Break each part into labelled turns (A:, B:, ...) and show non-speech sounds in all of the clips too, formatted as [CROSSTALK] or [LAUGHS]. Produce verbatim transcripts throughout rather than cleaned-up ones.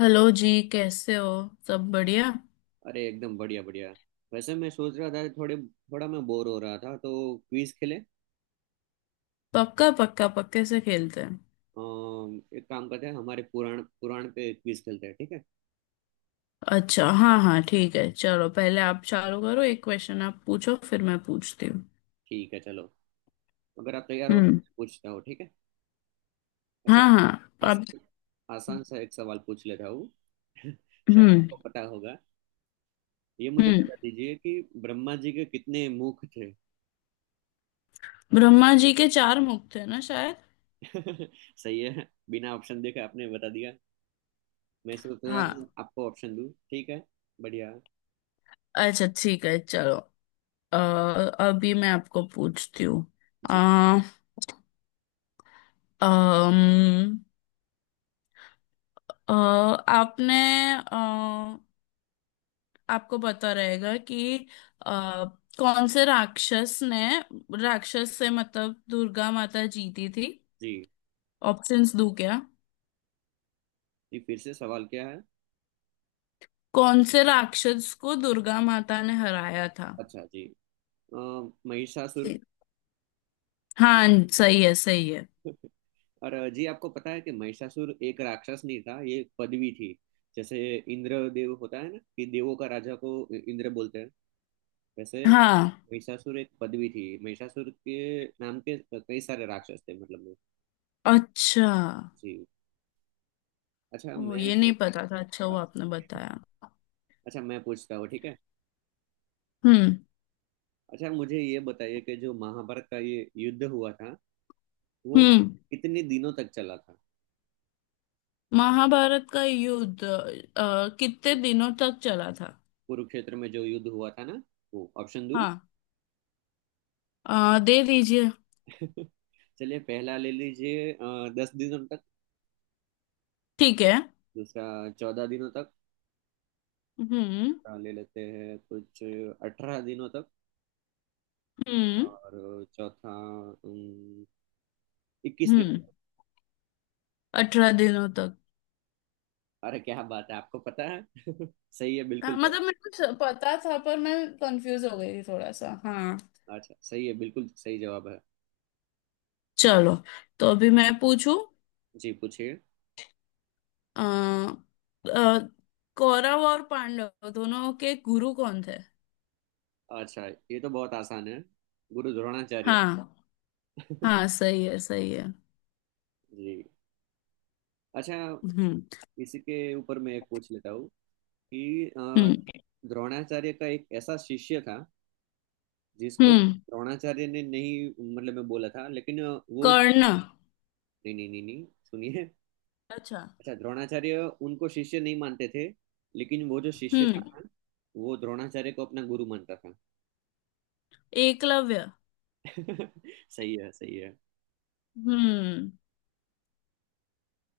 A: Hello जी, कैसे हो? सब बढ़िया।
B: अरे, एकदम बढ़िया बढ़िया। वैसे मैं सोच रहा था, थोड़े थोड़ा मैं बोर हो रहा था तो क्विज खेले
A: पक्का पक्का, पक्के से खेलते हैं।
B: अम, एक काम करते हैं, हमारे पुराण पुराण पे क्विज खेलते हैं, ठीक है?
A: अच्छा, हाँ हाँ, ठीक है, चलो, पहले आप चालू करो, एक क्वेश्चन आप पूछो, फिर मैं पूछती हूँ।
B: ठीक है, चलो। अगर आप तैयार हो तो
A: हम्म।
B: पूछता हो, ठीक है। अच्छा,
A: हाँ हाँ। आप।
B: आसान आसान सा एक सवाल पूछ लेता हूँ। [LAUGHS] शायद
A: हम्म।
B: आपको पता होगा। ये मुझे
A: हम्म।
B: बता दीजिए कि ब्रह्मा जी के कितने मुख थे।
A: ब्रह्मा जी के चार मुख थे ना, शायद।
B: [LAUGHS] सही है, बिना ऑप्शन देखे आपने बता दिया। मैं सोच रहा था
A: हाँ।
B: आपको ऑप्शन दूं, ठीक है। बढ़िया।
A: अच्छा, ठीक है, चलो। अ, अभी मैं आपको पूछती हूँ। अ,
B: जी
A: अम, अ, आपने, आपको पता रहेगा कि आ, कौन से राक्षस ने, राक्षस से मतलब दुर्गा माता जीती थी।
B: जी।
A: ऑप्शंस दूं क्या?
B: जी, फिर से सवाल क्या है?
A: कौन से राक्षस को दुर्गा माता ने हराया था?
B: अच्छा, जी। अ, महिषासुर।
A: जी। हाँ। सही है, सही है।
B: और अ, जी, आपको पता है कि महिषासुर एक राक्षस नहीं था, ये एक पदवी थी। जैसे इंद्र देव होता है ना, कि देवों का राजा को इंद्र बोलते हैं। वैसे
A: हाँ।
B: महिषासुर एक पदवी थी, महिषासुर के नाम के कई सारे राक्षस थे, मतलब में।
A: अच्छा।
B: जी। अच्छा
A: ओ,
B: मैं
A: ये नहीं पता था, अच्छा वो आपने बताया।
B: अच्छा मैं पूछता हूँ, ठीक है।
A: हम्म।
B: अच्छा, मुझे ये बताइए कि जो महाभारत का ये युद्ध हुआ था वो
A: हम्म।
B: कितने दिनों तक चला था।
A: महाभारत का युद्ध अ, कितने दिनों तक चला था?
B: कुरुक्षेत्र में जो युद्ध हुआ था ना, वो, ऑप्शन दो।
A: हाँ। अ, दे दीजिए।
B: [LAUGHS] चलिए, पहला ले लीजिए, अ, दस दिनों तक।
A: ठीक है।
B: दूसरा, चौदह दिनों तक।
A: हम्म।
B: अ, ले लेते हैं कुछ, अठारह दिनों तक।
A: हम्म।
B: और चौथा, अम, इक्कीस दिनों
A: हम्म।
B: तक।
A: अठारह दिनों तक।
B: अरे क्या बात है, आपको पता है! [LAUGHS] सही है,
A: हाँ,
B: बिल्कुल।
A: मतलब मेरे को स- पता था, पर मैं कंफ्यूज हो गई थी थोड़ा सा, हाँ।
B: अच्छा, सही है, बिल्कुल सही जवाब है।
A: चलो। तो अभी मैं पूछूं।
B: जी, पूछिए।
A: आ, कौरव और पांडव दोनों के गुरु कौन थे?
B: अच्छा, ये तो बहुत आसान है, गुरु द्रोणाचार्य।
A: हाँ। हाँ
B: [LAUGHS]
A: सही है, सही है।
B: जी। अच्छा,
A: हम्म।
B: इसी के ऊपर मैं एक पूछ लेता हूँ, कि अ,
A: हम्म।
B: द्रोणाचार्य का एक ऐसा शिष्य था जिसको
A: हम्म।
B: द्रोणाचार्य ने नहीं, मतलब मैं बोला था लेकिन, वो।
A: कर्ण।
B: नहीं नहीं नहीं नहीं, सुनिए।
A: अच्छा।
B: अच्छा, द्रोणाचार्य उनको शिष्य नहीं मानते थे, लेकिन वो जो शिष्य
A: हम्म।
B: था ना, वो द्रोणाचार्य को अपना गुरु मानता था।
A: एकलव्य।
B: [LAUGHS] सही है, सही है।
A: हम्म।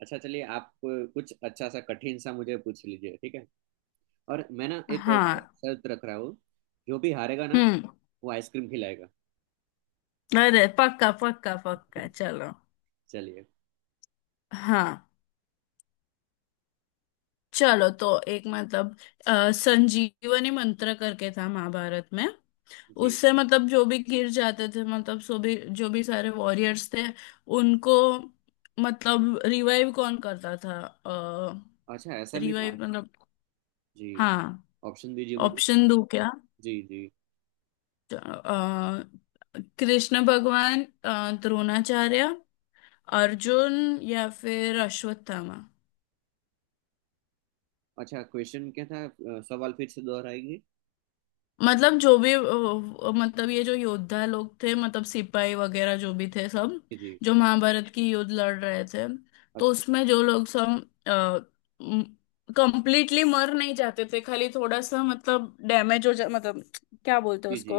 B: अच्छा, चलिए आप कुछ अच्छा सा कठिन सा मुझे पूछ लीजिए, ठीक है। और मैं ना एक
A: हाँ।
B: शर्त रख रहा हूँ, जो भी हारेगा ना
A: हम्म।
B: वो आइसक्रीम खिलाएगा।
A: अरे पक्का पक्का पक्का, चलो।
B: चलिए।
A: हाँ। चलो, तो एक मतलब, अ, संजीवनी मंत्र करके था महाभारत में।
B: जी।
A: उससे मतलब जो भी गिर जाते थे, मतलब सो भी, जो भी सारे वॉरियर्स थे। उनको, मतलब रिवाइव कौन करता था? अ
B: अच्छा, ऐसा भी था।
A: रिवाइव मतलब।
B: जी,
A: हाँ।
B: ऑप्शन दीजिए मुझे।
A: ऑप्शन दो क्या?
B: जी जी।
A: अ, कृष्ण भगवान, अ, द्रोणाचार्य, अर्जुन, या फिर अश्वत्थामा।
B: अच्छा, क्वेश्चन क्या था, अ, सवाल फिर से दोहराएंगे।
A: मतलब जो भी अ, मतलब ये जो योद्धा लोग थे, मतलब सिपाही वगैरह जो भी थे, सब।
B: जी जी।
A: जो महाभारत की युद्ध लड़ रहे थे। तो
B: अच्छा।
A: उसमें जो लोग सब कंप्लीटली मर नहीं जाते थे, खाली थोड़ा सा मतलब डैमेज हो जा, मतलब क्या बोलते हैं
B: जी जी।
A: उसको?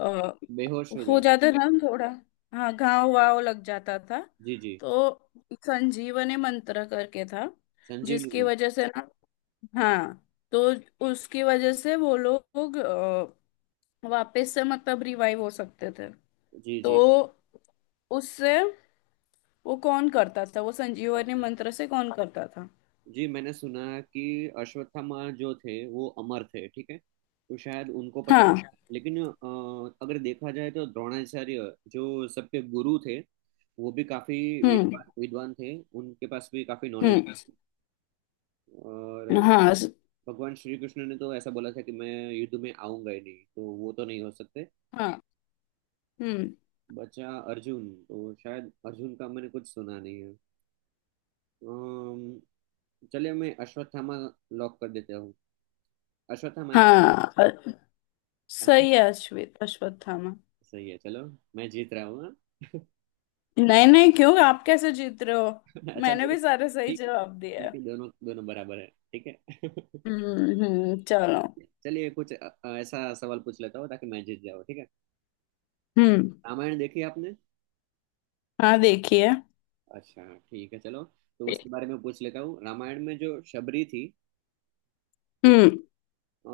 A: अ,
B: बेहोश हो
A: हो
B: जाते।
A: जाता था थोड़ा। हाँ, घाव वाव लग जाता था।
B: जी जी।
A: तो संजीवनी मंत्र करके था,
B: संजीवनी
A: जिसकी
B: मन।
A: वजह से ना।
B: जी
A: हाँ। तो उसकी वजह से वो लोग वापस से मतलब रिवाइव हो सकते थे।
B: जी।
A: तो
B: जी।
A: उससे वो कौन करता था, वो संजीवनी
B: अच्छा,
A: मंत्र से कौन करता था?
B: जी, मैंने सुना कि अश्वत्थामा जो थे वो अमर थे, ठीक है, तो शायद उनको पता
A: हाँ।
B: था। लेकिन अ, अगर देखा जाए तो द्रोणाचार्य जो सबके गुरु थे, वो भी काफी
A: हम्म।
B: विद्वान विद्वान थे, उनके पास भी काफी नॉलेज।
A: हम्म।
B: और
A: हाँ स-
B: भगवान श्री कृष्ण ने तो ऐसा बोला था कि मैं युद्ध में आऊंगा ही नहीं, तो वो तो नहीं हो सकते।
A: हाँ। हम्म।
B: बचा अर्जुन, तो शायद अर्जुन का मैंने कुछ सुना नहीं है। अम्म, चलिए मैं अश्वत्थामा लॉक कर देता हूँ। अश्वत्थामा एक-
A: हाँ, अ- सही है,
B: [LAUGHS]
A: अश्वित अश्वत्थामा।
B: सही है, चलो, मैं जीत रहा हूँ हाँ।
A: नहीं नहीं, क्यों? आप कैसे जीत रहे हो?
B: [LAUGHS] अच्छा,
A: मैंने
B: दोनों।
A: भी सारे सही
B: ठीक है,
A: जवाब दिए
B: ठीक
A: हैं।
B: है, दोनों दोनों बराबर है। ठीक है। [LAUGHS]
A: हम्म हम्म, चलो।
B: चलिए कुछ अ- अ- ऐसा सवाल पूछ लेता हूँ, ताकि मैं जीत जाऊँ, ठीक है।
A: हम्म।
B: रामायण देखी है आपने?
A: हाँ, देखिए।
B: अच्छा, ठीक है, चलो। तो उसके बारे में पूछ लेता हूँ, रामायण में जो शबरी थी, ठीक,
A: हम्म।
B: अ,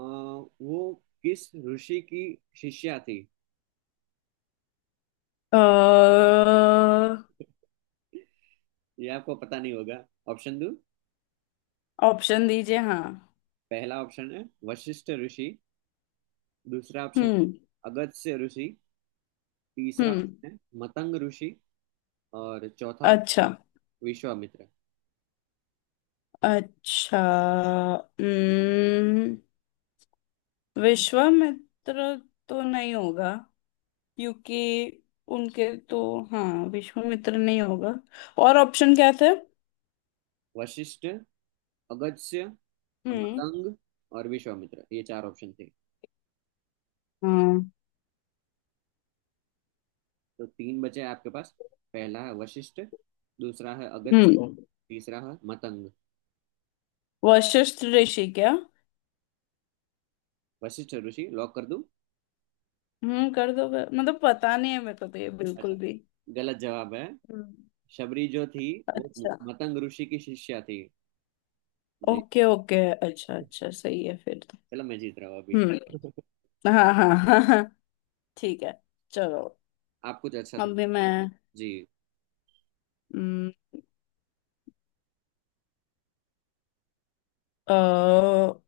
B: वो किस ऋषि की शिष्या थी।
A: अ,
B: ये आपको पता नहीं होगा। ऑप्शन दो?
A: ऑप्शन दीजिए, हाँ।
B: पहला ऑप्शन है, वशिष्ठ ऋषि। दूसरा ऑप्शन
A: हम्म।
B: है, अगस्त्य ऋषि। तीसरा
A: हम्म।
B: ऑप्शन है, मतंग ऋषि। और चौथा,
A: अच्छा,
B: विश्वामित्र।
A: अच्छा। हम्म, विश्वामित्र तो नहीं होगा, क्योंकि उनके तो। हाँ, विश्वामित्र नहीं होगा, और ऑप्शन क्या थे?
B: वशिष्ठ, अगस्त्य,
A: हम्म।
B: मतंग और विश्वामित्र, ये चार ऑप्शन थे।
A: हाँ।
B: तो तीन बचे आपके पास। पहला है वशिष्ठ, दूसरा है अगस्त्य,
A: हम्म।
B: तीसरा है मतंग।
A: वशिष्ठ ऋषि क्या?
B: वशिष्ठ ऋषि लॉक कर दूं?
A: हम्म कर दो, मतलब पता नहीं है मेरे को तो ये
B: अच्छा,
A: बिल्कुल भी।
B: गलत जवाब है।
A: हम्म।
B: शबरी जो थी, वो
A: अच्छा,
B: मतंग ऋषि की शिष्या थी। जी।
A: Okay okay. अच्छा अच्छा, सही है फिर तो।
B: चलो, मैं जीत रहा हूँ अभी।
A: हम्म।
B: [LAUGHS]
A: हाँ हाँ हाँ हाँ। ठीक है। चलो।
B: आप कुछ अच्छा से।
A: अभी मैं।
B: जी।
A: हम्म,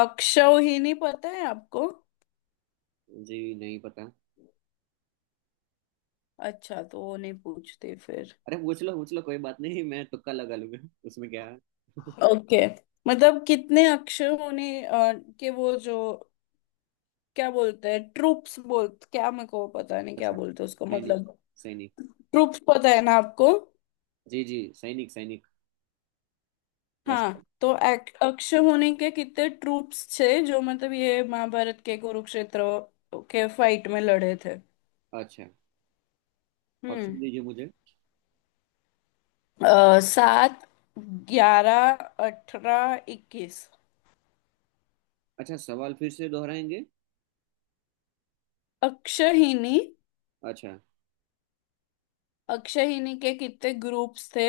A: अक्षौहिणी पता है आपको?
B: जी नहीं पता।
A: अच्छा, तो वो नहीं पूछते फिर।
B: अरे पूछ लो, पूछ लो, कोई बात नहीं, मैं तुक्का लगा लूंगा। उसमें क्या है? [LAUGHS]
A: हाँ। ओके। मतलब कितने अक्षर होने अ, के वो जो, क्या बोलते हैं, ट्रूप्स बोल, क्या मेरे को पता नहीं क्या
B: अच्छा,
A: बोलते हैं उसको,
B: सैनिक,
A: मतलब
B: सैनिक।
A: ट्रूप्स पता है ना आपको?
B: जी जी, सैनिक, सैनिक। लश्कर।
A: हाँ, तो एक- अक्षर होने के कितने ट्रूप्स थे जो मतलब ये महाभारत के कुरुक्षेत्र के फाइट में लड़े थे।
B: अच्छा,
A: हम्म।
B: ऑप्शन दीजिए मुझे।
A: अ, सात, ग्यारह, अठारह, इक्कीस।
B: अच्छा, सवाल फिर से दोहराएंगे।
A: अक्षहिनी।
B: अच्छा।
A: अक्षहिनी के कितने ग्रुप्स थे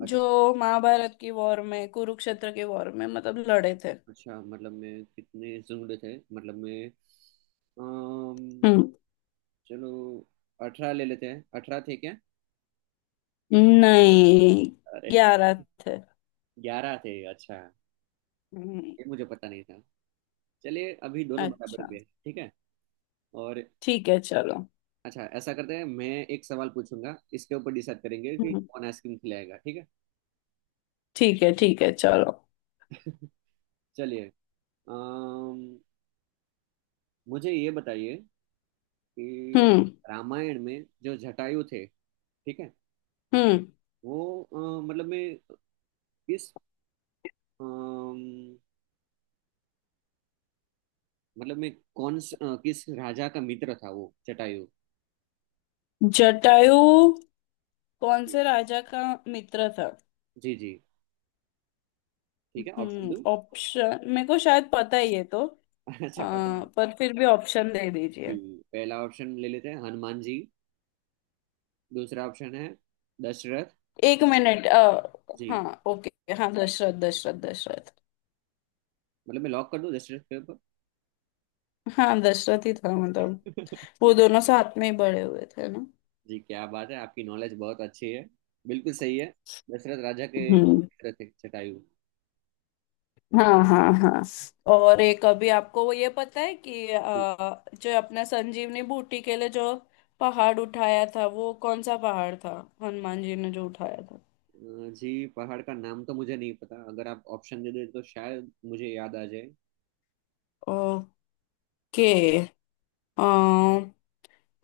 B: अच्छा,
A: जो महाभारत की वॉर में, कुरुक्षेत्र की वॉर में मतलब लड़े थे?
B: अच्छा, मतलब मैं कितने जुड़े थे, मतलब मैं। अम,
A: हम्म।
B: चलो, अठारह ले लेते हैं, अठारह थे क्या?
A: नहीं।
B: अरे!
A: ग्यारह थे।
B: ग्यारह थे? अच्छा।
A: हम्म।
B: ये मुझे पता नहीं था। चलिए, अभी दोनों बराबर
A: अच्छा।
B: गए, ठीक है। और।
A: ठीक है, चलो।
B: अच्छा, ऐसा करते हैं, मैं एक सवाल पूछूंगा, इसके ऊपर डिसाइड करेंगे कि
A: हम्म।
B: कौन आइसक्रीम खिलाएगा, ठीक है।
A: ठीक है, ठीक है, चलो।
B: [LAUGHS] चलिए, अम, मुझे ये बताइए कि
A: हम्म।
B: रामायण में जो जटायु थे, ठीक है,
A: हम्म।
B: वो अ, मतलब में किस, अम, मतलब में कौन स- अ, किस राजा का मित्र था वो जटायु।
A: जटायु कौन से राजा का मित्र था?
B: जी जी, ठीक है, ऑप्शन
A: हम्म
B: दो?
A: ऑप्शन मेरे को शायद पता ही है, तो
B: [LAUGHS] अच्छा, पता
A: आ,
B: है?
A: पर फिर भी ऑप्शन दे
B: जी,
A: दीजिए।
B: पहला ऑप्शन ले लेते हैं, हनुमान जी। दूसरा ऑप्शन है, दशरथ।
A: एक मिनट, आ,
B: जी,
A: हाँ, ओके, हाँ, दशरथ दशरथ दशरथ।
B: मतलब मैं लॉक कर दूं दशरथ के
A: हाँ, दशरथ ही था मतलब।
B: ऊपर?
A: वो
B: [LAUGHS]
A: दोनों साथ में ही बड़े हुए थे ना?
B: जी, क्या बात है, आपकी नॉलेज बहुत अच्छी है, बिल्कुल सही है। दशरथ राजा के वो
A: हम्म।
B: पुत्र थे, जटायु।
A: हाँ हाँ हाँ। और एक, अभी आपको वो ये पता है कि अ, जो अपना संजीवनी बूटी के लिए जो पहाड़ उठाया था वो कौन सा पहाड़ था? हनुमान जी ने जो उठाया था।
B: अ, जी, पहाड़ का नाम तो मुझे नहीं पता, अगर आप ऑप्शन दे दे तो शायद मुझे याद आ जाए।
A: ओके। अ,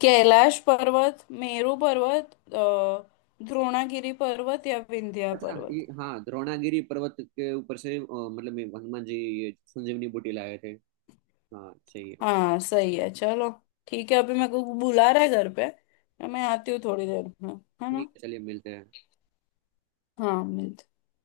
A: कैलाश पर्वत, मेरू पर्वत, अ, द्रोणागिरी पर्वत, या विंध्या।
B: अच्छा, ये, हाँ, द्रोणागिरी पर्वत के ऊपर से, अ, मतलब ये हनुमान जी ये संजीवनी बूटी लाए थे। हाँ, सही है।
A: हाँ सही है, चलो। ठीक है, अभी मेरे को बुला रहा है घर पे, तो मैं आती हूँ थोड़ी देर में। है ना?
B: ठीक है, चलिए, मिलते हैं।
A: हाँ, मिलते।